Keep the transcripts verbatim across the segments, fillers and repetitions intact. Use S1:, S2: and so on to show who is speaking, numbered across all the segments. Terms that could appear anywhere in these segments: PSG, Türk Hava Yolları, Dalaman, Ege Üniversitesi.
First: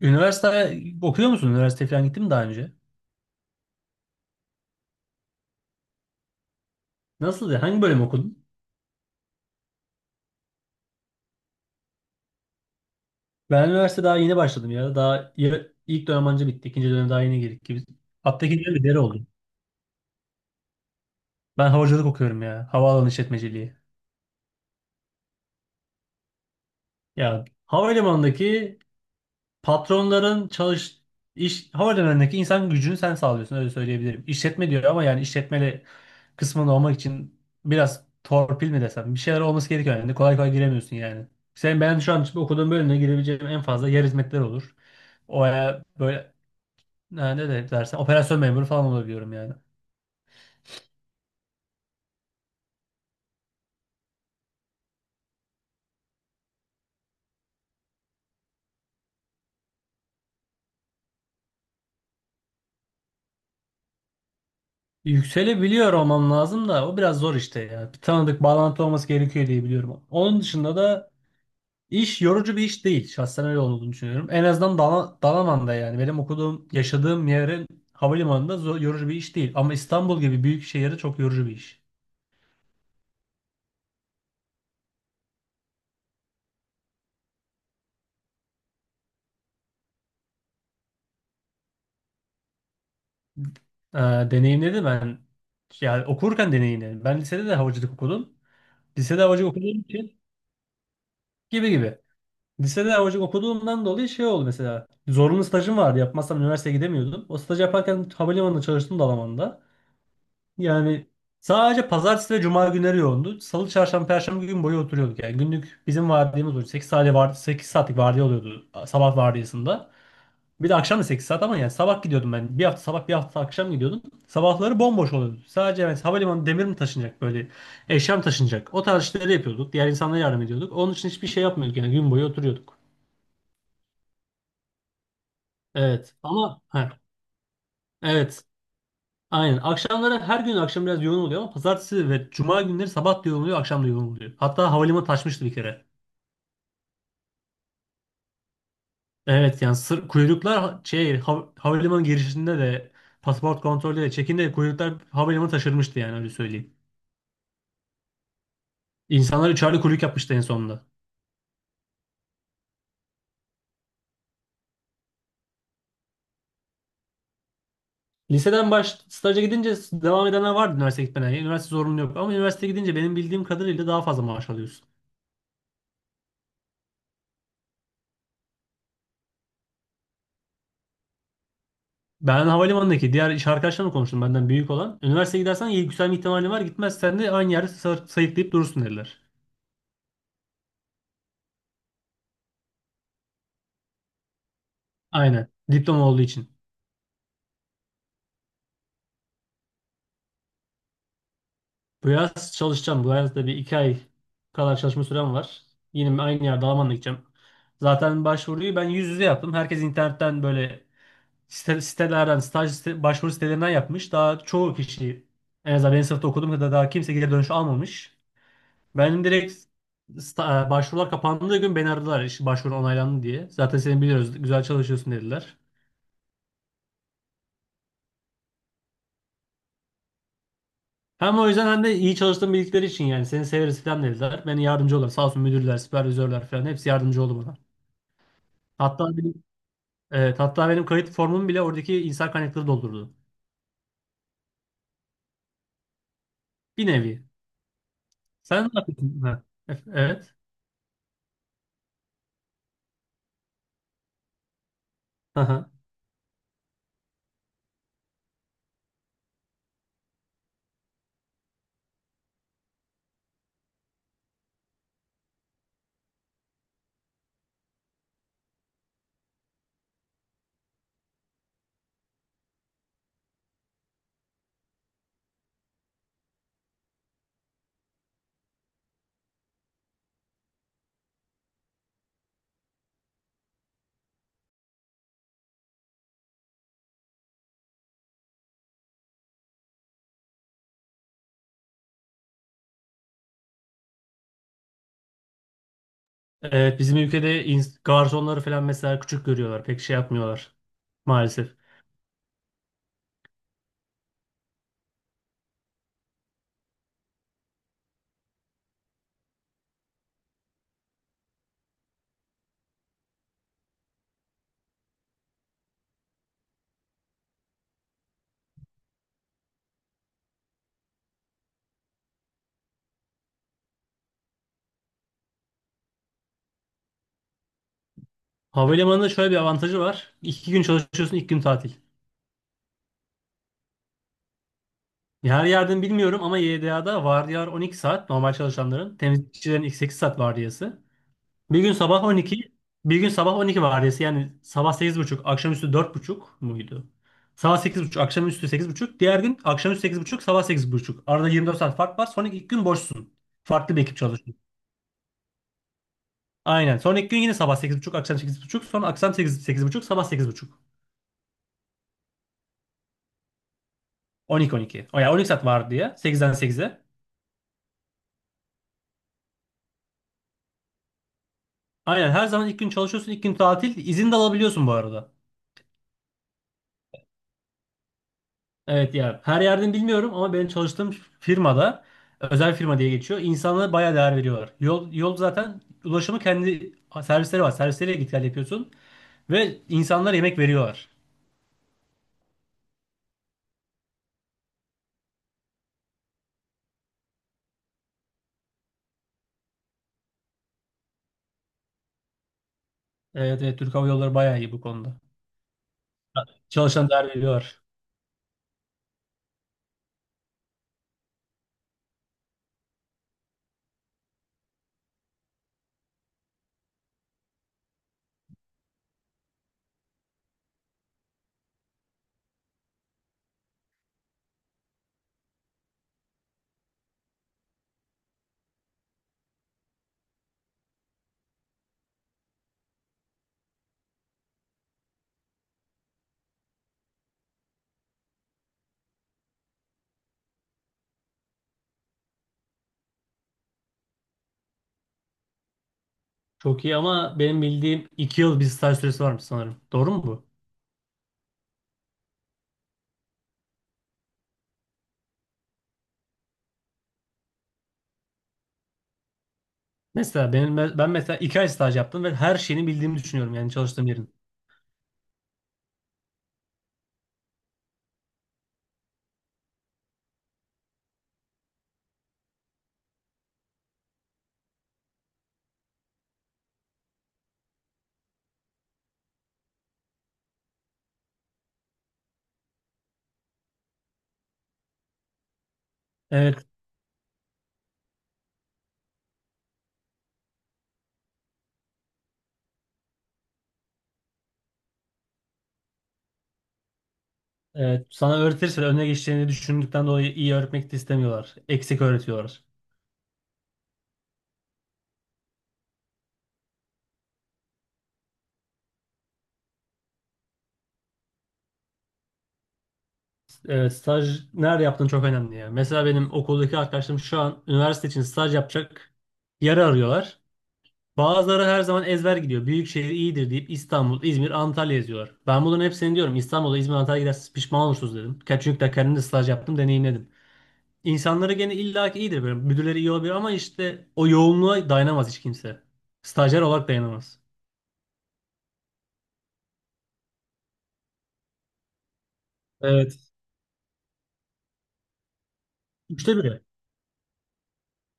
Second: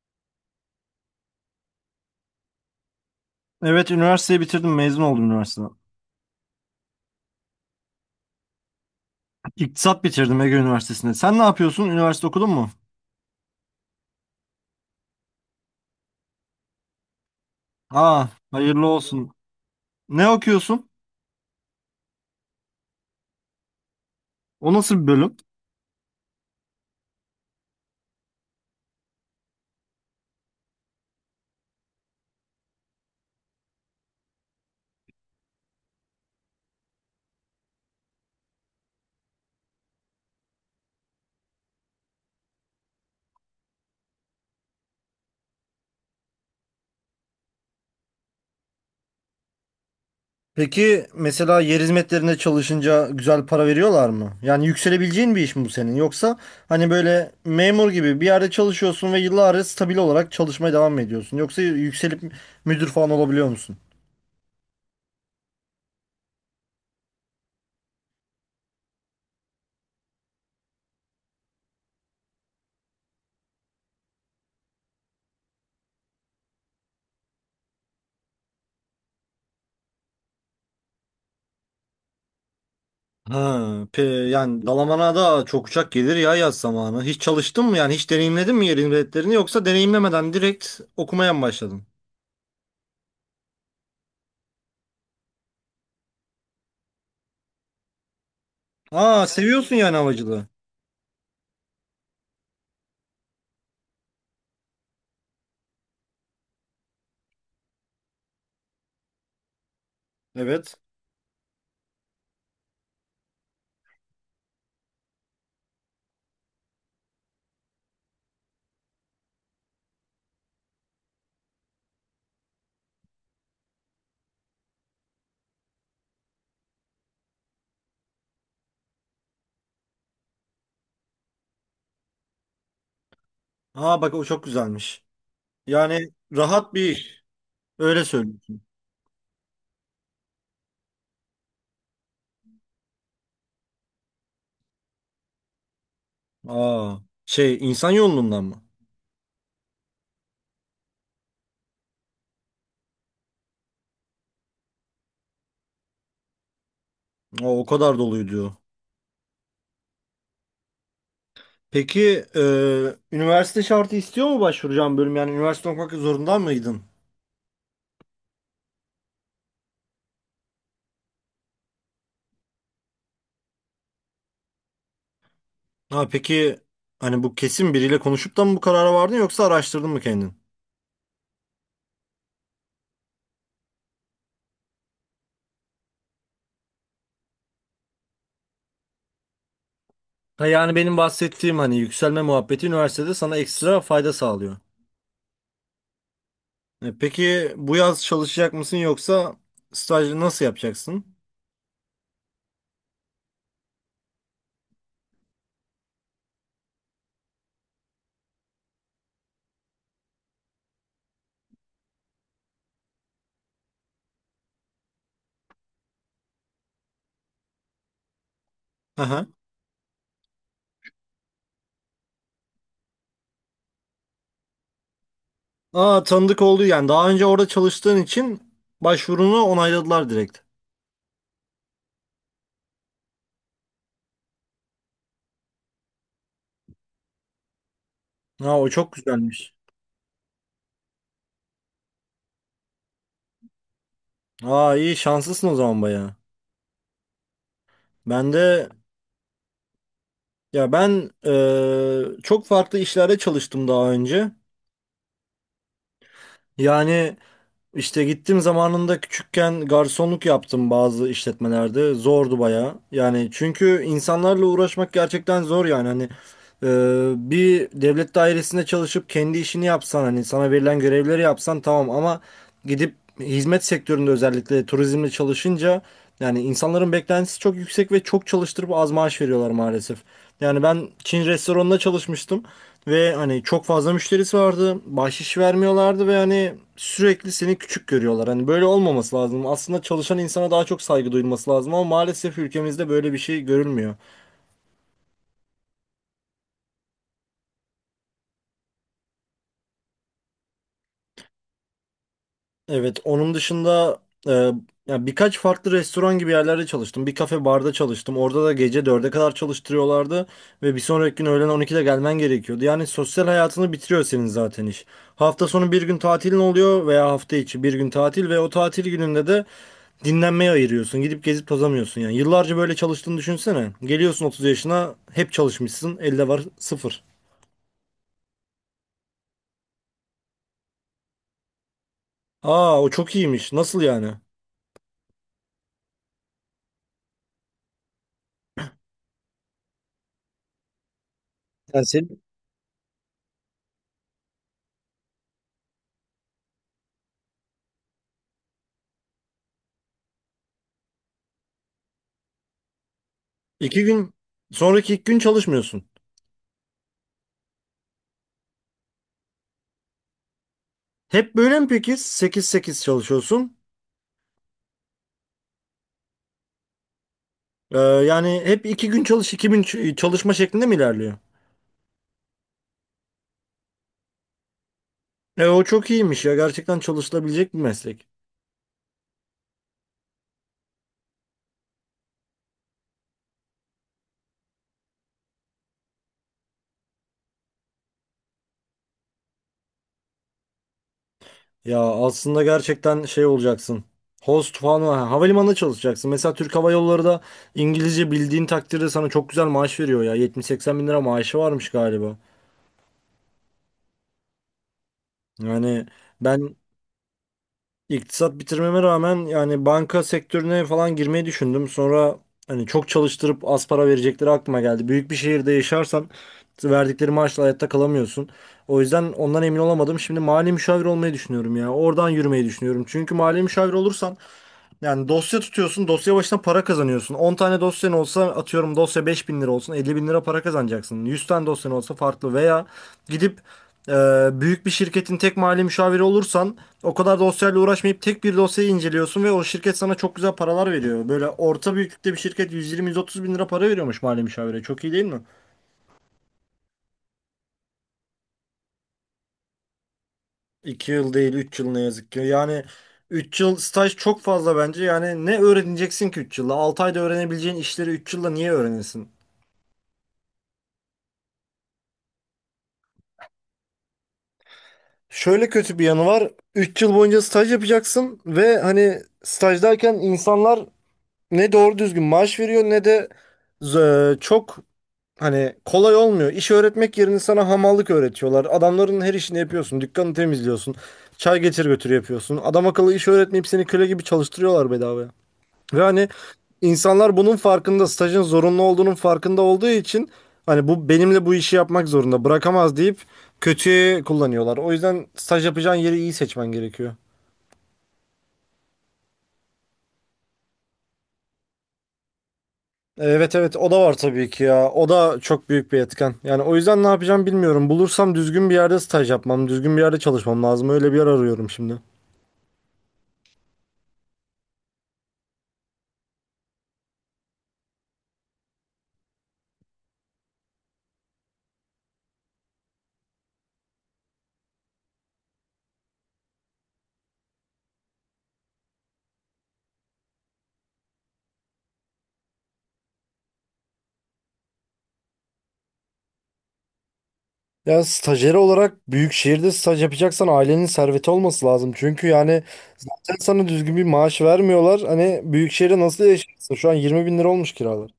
S1: Üniversite okuyor musun? Üniversite falan gittin mi daha önce?
S2: Evet üniversiteyi bitirdim mezun oldum üniversiteden.
S1: Nasıldı? Hangi bölüm okudun?
S2: İktisat bitirdim Ege Üniversitesi'nde. Sen ne yapıyorsun? Üniversite okudun mu?
S1: Ben üniversite daha yeni başladım ya. Daha ya- ilk dönem anca bitti. İkinci dönem daha yeni girdik gibi.
S2: Aa
S1: Hatta ikinci dönem bir
S2: hayırlı
S1: deri oldu.
S2: olsun. Ne okuyorsun?
S1: Ben havacılık okuyorum ya. Havaalanı işletmeciliği.
S2: O nasıl bir bölüm?
S1: Ya havalimanındaki patronların çalış iş havalimanındaki insan gücünü sen sağlıyorsun, öyle söyleyebilirim. İşletme diyor ama yani işletmeli kısmında olmak için biraz torpil mi desem, bir şeyler olması gerekiyor yani kolay kolay giremiyorsun yani. Sen ben şu an okuduğum bölümde girebileceğim en fazla yer hizmetleri olur. O, e, böyle e, ne de dersen operasyon memuru falan olabiliyorum yani.
S2: Peki mesela yer hizmetlerinde çalışınca güzel para veriyorlar mı? Yani yükselebileceğin bir iş mi bu senin? Yoksa hani böyle memur gibi bir yerde çalışıyorsun ve yıllarca stabil olarak çalışmaya devam mı ediyorsun? Yoksa yükselip müdür falan olabiliyor musun?
S1: Yükselebiliyor olmam lazım da o biraz zor işte ya. Bir tanıdık bağlantı olması gerekiyor diye biliyorum. Onun dışında da İş yorucu bir iş değil. Şahsen öyle olduğunu düşünüyorum. En azından Dala- Dalaman'da yani. Benim okuduğum, yaşadığım yerin havalimanında zo- yorucu bir iş değil. Ama İstanbul gibi büyük şehirde çok yorucu bir iş.
S2: Ha, pe, yani Dalaman'a da çok uçak gelir ya yaz zamanı. Hiç çalıştın mı yani hiç deneyimledin mi yerin biletlerini yoksa deneyimlemeden direkt okumaya mı başladın?
S1: Ee, deneyimledim ben. Yani okurken deneyimledim. Ben lisede de havacılık okudum. Lisede
S2: Aa
S1: havacılık
S2: seviyorsun
S1: okuduğum
S2: yani
S1: için
S2: havacılığı.
S1: gibi gibi. Lisede havacılık okuduğumdan dolayı şey oldu mesela. Zorunlu stajım vardı. Yapmazsam üniversiteye gidemiyordum. O stajı yaparken havalimanında çalıştım Dalaman'da.
S2: Evet.
S1: Yani sadece pazartesi ve cuma günleri yoğundu. Salı, çarşamba, perşembe gün boyu oturuyorduk. Yani günlük bizim vardiyamız oluyor. Sekiz saat vardı, sekiz saatlik vardiya oluyordu sabah vardiyasında. Bir de akşam da sekiz saat, ama yani sabah gidiyordum ben. Bir hafta sabah, bir hafta akşam gidiyordum. Sabahları bomboş oluyordu. Sadece yani havalimanı demir mi taşınacak, böyle eşya mı taşınacak. O tarz işleri yapıyorduk. Diğer insanlara yardım ediyorduk. Onun için hiçbir şey yapmıyorduk, yani gün boyu oturuyorduk.
S2: Aa bak o çok güzelmiş. Yani
S1: Evet ama
S2: rahat bir
S1: he,
S2: iş. Öyle
S1: evet.
S2: söylüyorsun.
S1: Aynen. Akşamları her gün akşam biraz yoğun oluyor, ama pazartesi ve cuma günleri sabah da yoğun oluyor, akşam da yoğun oluyor. Hatta havalimanı taşmıştı bir kere.
S2: Aa şey insan yolundan mı?
S1: Evet, yani sır, kuyruklar ha- şey hav- havalimanı girişinde de pasaport kontrolü de çekinde de kuyruklar havalimanı taşırmıştı, yani öyle söyleyeyim.
S2: O, o kadar doluydu.
S1: İnsanlar üçerli kuyruk yapmıştı en sonunda.
S2: Peki e, üniversite şartı istiyor mu başvuracağım bölüm? Yani üniversite okumak zorunda mıydın?
S1: Liseden baş staja gidince devam edenler vardı üniversite gitmeden. Yani üniversite zorunlu yok, ama üniversite gidince benim bildiğim kadarıyla daha fazla maaş alıyorsun.
S2: Ha peki hani bu kesin biriyle konuşup da mı bu karara vardın yoksa araştırdın mı kendin?
S1: Ben havalimanındaki diğer iş arkadaşlarımla konuştum benden büyük olan. Üniversiteye gidersen iyi yükselme ihtimalin var. Gitmezsen de aynı yerde sa- sayıklayıp durursun, dediler.
S2: Ha yani benim bahsettiğim hani yükselme muhabbeti üniversitede sana ekstra fayda sağlıyor.
S1: Aynen. Diploma olduğu için.
S2: E, peki bu yaz çalışacak mısın yoksa stajı nasıl yapacaksın?
S1: Bu yaz çalışacağım. Bu yaz da bir iki ay kadar çalışma sürem var. Yine aynı yerde Almanya'ya gideceğim. Zaten başvuruyu ben yüz yüze yaptım. Herkes internetten böyle site- sitelerden, staj site- başvuru sitelerinden yapmış. Daha çoğu kişi, en azından benim sınıfta okuduğum kadar, daha kimse geri dönüş almamış. Benim
S2: Aha.
S1: direkt sta- e, başvurular kapandığı gün beni aradılar, iş başvurun onaylandı diye. Zaten seni biliyoruz, güzel çalışıyorsun, dediler.
S2: Aa tanıdık oldu yani daha önce orada çalıştığın için başvurunu onayladılar direkt.
S1: Hem o yüzden hem de iyi çalıştığım bildikleri için yani seni severiz falan dediler. Beni yardımcı oldular. Sağ olsun müdürler, süpervizörler falan hepsi yardımcı oldu bana.
S2: Ha o çok
S1: Hatta benim,
S2: güzelmiş.
S1: evet, hatta benim kayıt formumu bile oradaki insan kaynakları doldurdu.
S2: Aa iyi şanslısın o zaman bayağı.
S1: Bir nevi.
S2: Ben
S1: Sen
S2: de
S1: ne yapıyorsun? Ha, e- evet.
S2: ya ben e, çok farklı işlerde çalıştım daha önce.
S1: Aha.
S2: Yani İşte gittim zamanında küçükken garsonluk yaptım bazı işletmelerde. Zordu bayağı. Yani çünkü insanlarla uğraşmak gerçekten zor yani. Hani e, bir devlet dairesinde çalışıp kendi işini yapsan hani sana verilen görevleri yapsan tamam ama gidip hizmet sektöründe özellikle turizmle çalışınca yani insanların beklentisi çok yüksek ve çok çalıştırıp az maaş veriyorlar maalesef. Yani ben Çin restoranında çalışmıştım. Ve hani çok fazla müşterisi vardı. Bahşiş vermiyorlardı ve hani sürekli seni küçük görüyorlar. Hani böyle olmaması lazım. Aslında çalışan insana daha çok saygı duyulması lazım ama maalesef ülkemizde böyle bir şey görülmüyor.
S1: Evet, bizim ülkede ins- garsonları falan mesela küçük görüyorlar. Pek şey yapmıyorlar maalesef.
S2: Evet, onun dışında e, ya birkaç farklı restoran gibi yerlerde çalıştım. Bir kafe barda çalıştım. Orada da gece dörde kadar çalıştırıyorlardı ve bir sonraki gün öğlen on ikide gelmen gerekiyordu. Yani sosyal hayatını bitiriyor senin zaten iş. Hafta sonu bir gün tatilin oluyor veya hafta içi bir gün tatil ve o tatil gününde de dinlenmeye ayırıyorsun. Gidip gezip tozamıyorsun yani. Yıllarca böyle çalıştığını düşünsene. Geliyorsun otuz yaşına hep çalışmışsın. Elde var sıfır.
S1: Havalimanında şöyle bir avantajı var. İki gün çalışıyorsun, iki gün tatil.
S2: Aa o çok iyiymiş. Nasıl yani?
S1: Her yerden bilmiyorum ama Y D A'da vardiyalar on iki saat normal çalışanların. Temizlikçilerin ilk sekiz saat vardiyası. Bir gün sabah on iki, bir gün sabah on iki vardiyası. Yani sabah sekiz buçuk, akşamüstü dört buçuk muydu? Sabah sekiz buçuk, akşamüstü sekiz buçuk. Diğer gün akşamüstü sekiz buçuk, sabah sekiz buçuk. Arada yirmi dört saat fark var. Sonra ilk gün boşsun. Farklı bir
S2: İki
S1: ekip
S2: gün
S1: çalışıyor.
S2: sonraki iki gün çalışmıyorsun.
S1: Aynen. Sonra ilk gün yine sabah sekiz buçuk, akşam sekiz buçuk. Sonra akşam sekiz sekiz buçuk, sabah sekiz buçuk.
S2: Hep böyle mi peki? Sekiz sekiz çalışıyorsun.
S1: On iki on iki. O yani on iki saat vardiya. Sekizden sekize.
S2: Ee, yani hep iki gün çalış iki gün ç- çalışma şeklinde mi ilerliyor?
S1: Aynen, her zaman ilk gün çalışıyorsun, ilk gün tatil. İzin de alabiliyorsun bu arada.
S2: E, o çok iyiymiş ya. Gerçekten çalışılabilecek bir meslek.
S1: Evet ya, her yerden bilmiyorum ama benim çalıştığım firmada özel firma diye geçiyor. İnsanlara bayağı değer veriyorlar. Yol, yol zaten ulaşımı kendi servisleri var. Servisleriyle git gel yapıyorsun ve insanlara yemek veriyorlar.
S2: Ya aslında gerçekten şey olacaksın. Host falan ha, havalimanında çalışacaksın. Mesela Türk Hava Yolları da İngilizce bildiğin takdirde sana çok güzel maaş veriyor ya. yetmiş seksen bin lira maaşı varmış galiba.
S1: Evet, evet, Türk Hava Yolları bayağı iyi bu konuda.
S2: Yani ben
S1: Çalışan değer veriyorlar.
S2: iktisat bitirmeme rağmen yani banka sektörüne falan girmeyi düşündüm. Sonra hani çok çalıştırıp az para verecekleri aklıma geldi. Büyük bir şehirde yaşarsan verdikleri maaşla hayatta kalamıyorsun. O yüzden ondan emin olamadım. Şimdi mali müşavir olmayı düşünüyorum ya. Oradan yürümeyi düşünüyorum. Çünkü mali müşavir olursan yani dosya tutuyorsun, dosya başına para kazanıyorsun. On tane dosyan olsa atıyorum dosya beş bin lira olsun, elli bin lira para kazanacaksın. Yüz tane dosyan olsa farklı veya gidip e, büyük bir şirketin tek mali müşaviri olursan o kadar dosyayla uğraşmayıp tek bir dosyayı inceliyorsun ve o şirket sana çok güzel paralar veriyor. Böyle orta büyüklükte bir şirket yüz yirmi yüz otuz bin lira para veriyormuş mali müşavire. Çok iyi değil mi?
S1: Çok iyi ama benim bildiğim iki yıl bir staj süresi varmış sanırım. Doğru mu bu?
S2: iki yıl değil üç yıl ne yazık ki. Yani üç yıl staj çok fazla bence. Yani ne öğreneceksin ki üç yılda? altı ayda öğrenebileceğin işleri üç yılda niye öğrenesin?
S1: Mesela benim, ben mesela iki ay staj yaptım ve her şeyini bildiğimi düşünüyorum yani çalıştığım yerin.
S2: Şöyle kötü bir yanı var. Üç yıl boyunca staj yapacaksın ve hani stajdayken insanlar ne doğru düzgün maaş veriyor ne de z- çok hani kolay olmuyor. İş öğretmek yerine sana hamallık öğretiyorlar. Adamların her işini yapıyorsun. Dükkanı temizliyorsun. Çay getir götür yapıyorsun. Adam akıllı iş öğretmeyip seni köle gibi çalıştırıyorlar bedavaya. Ve hani
S1: Evet,
S2: insanlar bunun farkında, stajın zorunlu olduğunun farkında olduğu için hani bu benimle bu işi yapmak zorunda bırakamaz deyip kötüye kullanıyorlar. O yüzden staj yapacağın yeri iyi seçmen gerekiyor.
S1: evet. Sana öğretirse de önüne geçeceğini düşündükten dolayı iyi öğretmek de istemiyorlar. Eksik öğretiyorlar.
S2: Evet evet o da var tabii ki ya. O da çok büyük bir etken. Yani o yüzden ne yapacağım bilmiyorum. Bulursam düzgün bir yerde staj yapmam, düzgün bir yerde çalışmam lazım. Öyle bir yer arıyorum şimdi.
S1: Evet, staj nerede yaptığın çok önemli ya. Mesela benim okuldaki arkadaşlarım şu an üniversite için staj yapacak yer arıyorlar. Bazıları her zaman ezber gidiyor. Büyük şehir iyidir deyip İstanbul, İzmir, Antalya yazıyorlar. Ben bunların hepsini diyorum, İstanbul'a, İzmir, Antalya'ya giderseniz pişman olursunuz, dedim. Ka- Çünkü de kendim de staj yaptım, deneyimledim. İnsanları gene illaki iyidir böyle. Müdürleri iyi olabilir ama işte o yoğunluğa dayanamaz hiç kimse. Stajyer olarak dayanamaz.
S2: Ya stajyer olarak büyük şehirde staj yapacaksan ailenin serveti olması lazım. Çünkü yani
S1: Evet.
S2: sen sana düzgün bir maaş vermiyorlar. Hani büyük şehirde nasıl
S1: Üçte biri.
S2: yaşarsın? Şu an yirmi bin lira olmuş kiralar.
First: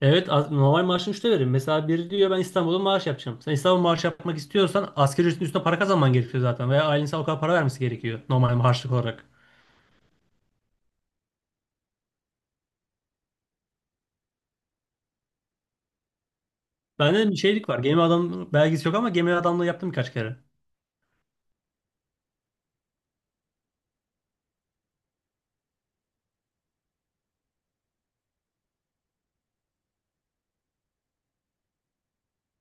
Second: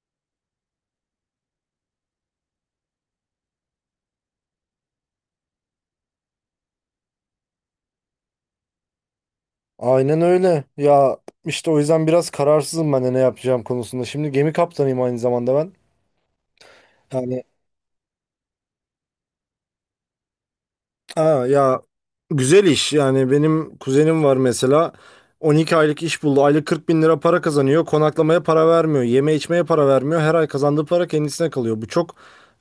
S1: Evet az- normal maaşın üçte verir. Mesela biri diyor ben İstanbul'da maaş yapacağım. Sen İstanbul maaş yapmak istiyorsan asgari ücretin üstüne para kazanman gerekiyor zaten. Veya ailen sana o kadar para vermesi gerekiyor normal maaşlık olarak.
S2: Aynen öyle. Ya işte o yüzden biraz kararsızım ben de ne yapacağım konusunda. Şimdi gemi kaptanıyım aynı zamanda ben.
S1: Bende de bir
S2: Yani
S1: şeylik var. Gemi adam belgesi yok ama gemi adamlığı yaptım birkaç kere.
S2: aa, ya güzel iş yani benim kuzenim var mesela on iki aylık iş buldu aylık kırk bin lira para kazanıyor konaklamaya para vermiyor yeme içmeye para vermiyor her ay kazandığı para kendisine kalıyor bu çok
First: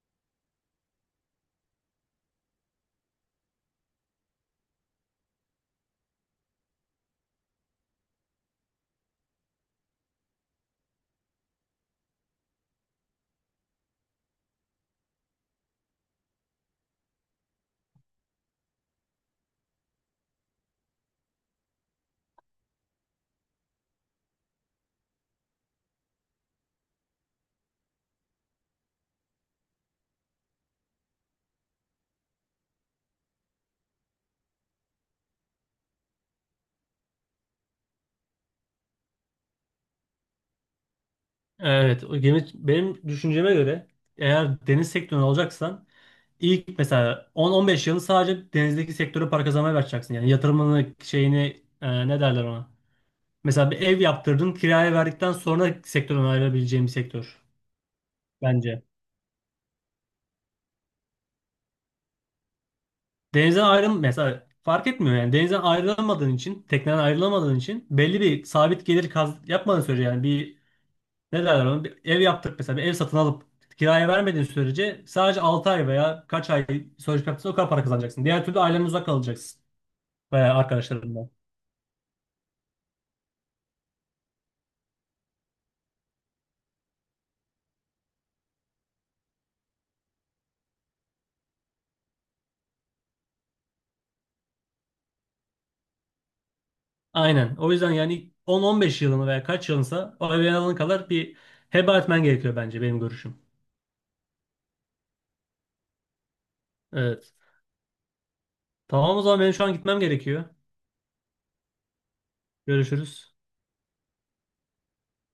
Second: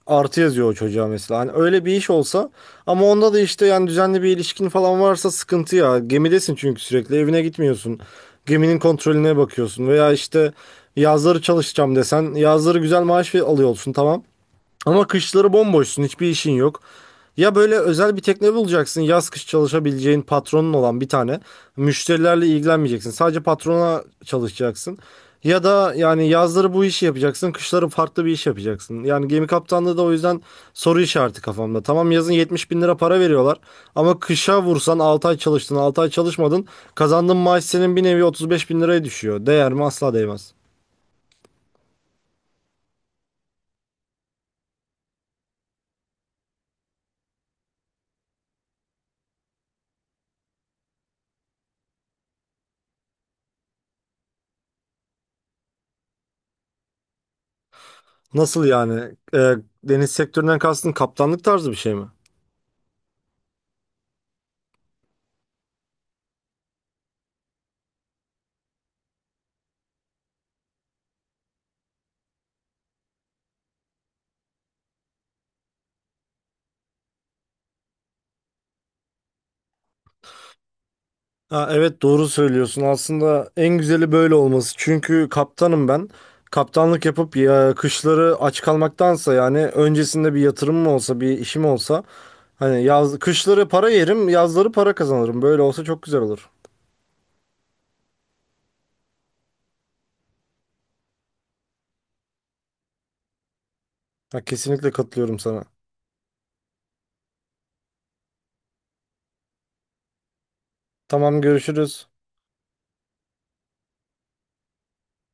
S2: artı yazıyor o çocuğa mesela hani öyle bir iş olsa ama onda da işte yani düzenli bir ilişkin falan varsa sıkıntı ya gemidesin çünkü sürekli evine gitmiyorsun geminin kontrolüne bakıyorsun veya işte yazları çalışacağım desen yazları güzel maaş alıyorsun tamam ama kışları bomboşsun, hiçbir işin yok. Ya böyle özel bir tekne bulacaksın, yaz kış çalışabileceğin patronun olan bir tane. Müşterilerle ilgilenmeyeceksin. Sadece patrona çalışacaksın. Ya da yani yazları bu işi yapacaksın, kışları farklı bir iş yapacaksın. Yani gemi kaptanlığı da o yüzden soru işareti kafamda. Tamam yazın yetmiş bin lira para veriyorlar ama kışa vursan altı ay çalıştın, altı ay çalışmadın. Kazandığın maaş senin bir nevi otuz beş bin liraya düşüyor. Değer mi? Asla değmez.
S1: Evet, o gemi benim düşünceme göre, eğer deniz sektörünü alacaksan ilk mesela on on beş yılını sadece denizdeki sektöre para kazanmaya başlayacaksın. Yani yatırımını şeyini, e, ne derler ona. Mesela bir ev yaptırdın, kiraya verdikten sonra sektörden ayrılabileceğin bir sektör
S2: Nasıl
S1: bence.
S2: yani? Ee, Deniz sektöründen kastın kaptanlık tarzı bir şey mi?
S1: Denizden ayrıl mesela, fark etmiyor yani denizden ayrılamadığın için, tekneden ayrılamadığın için belli bir sabit gelir kaz yapmadığın sürece, yani bir ne derler onu, bir ev yaptık mesela, bir ev satın alıp kiraya vermediğin sürece sadece altı ay veya kaç ay sözleşme yaptıysan o kadar para kazanacaksın. Diğer türlü ailenden uzak kalacaksın veya arkadaşlarından.
S2: Ha, evet doğru söylüyorsun. Aslında en güzeli böyle olması. Çünkü kaptanım ben. Kaptanlık yapıp ya, kışları aç kalmaktansa yani öncesinde bir yatırımım olsa, bir işim olsa hani yaz kışları para yerim, yazları para kazanırım. Böyle olsa çok güzel olur.
S1: Aynen. O yüzden yani on on beş yılını veya kaç yılınsa o evin alana kadar bir heba etmen gerekiyor bence, benim görüşüm.
S2: Ha, kesinlikle katılıyorum sana.
S1: Evet. Tamam, o zaman benim şu an gitmem gerekiyor.
S2: Tamam görüşürüz.
S1: Görüşürüz.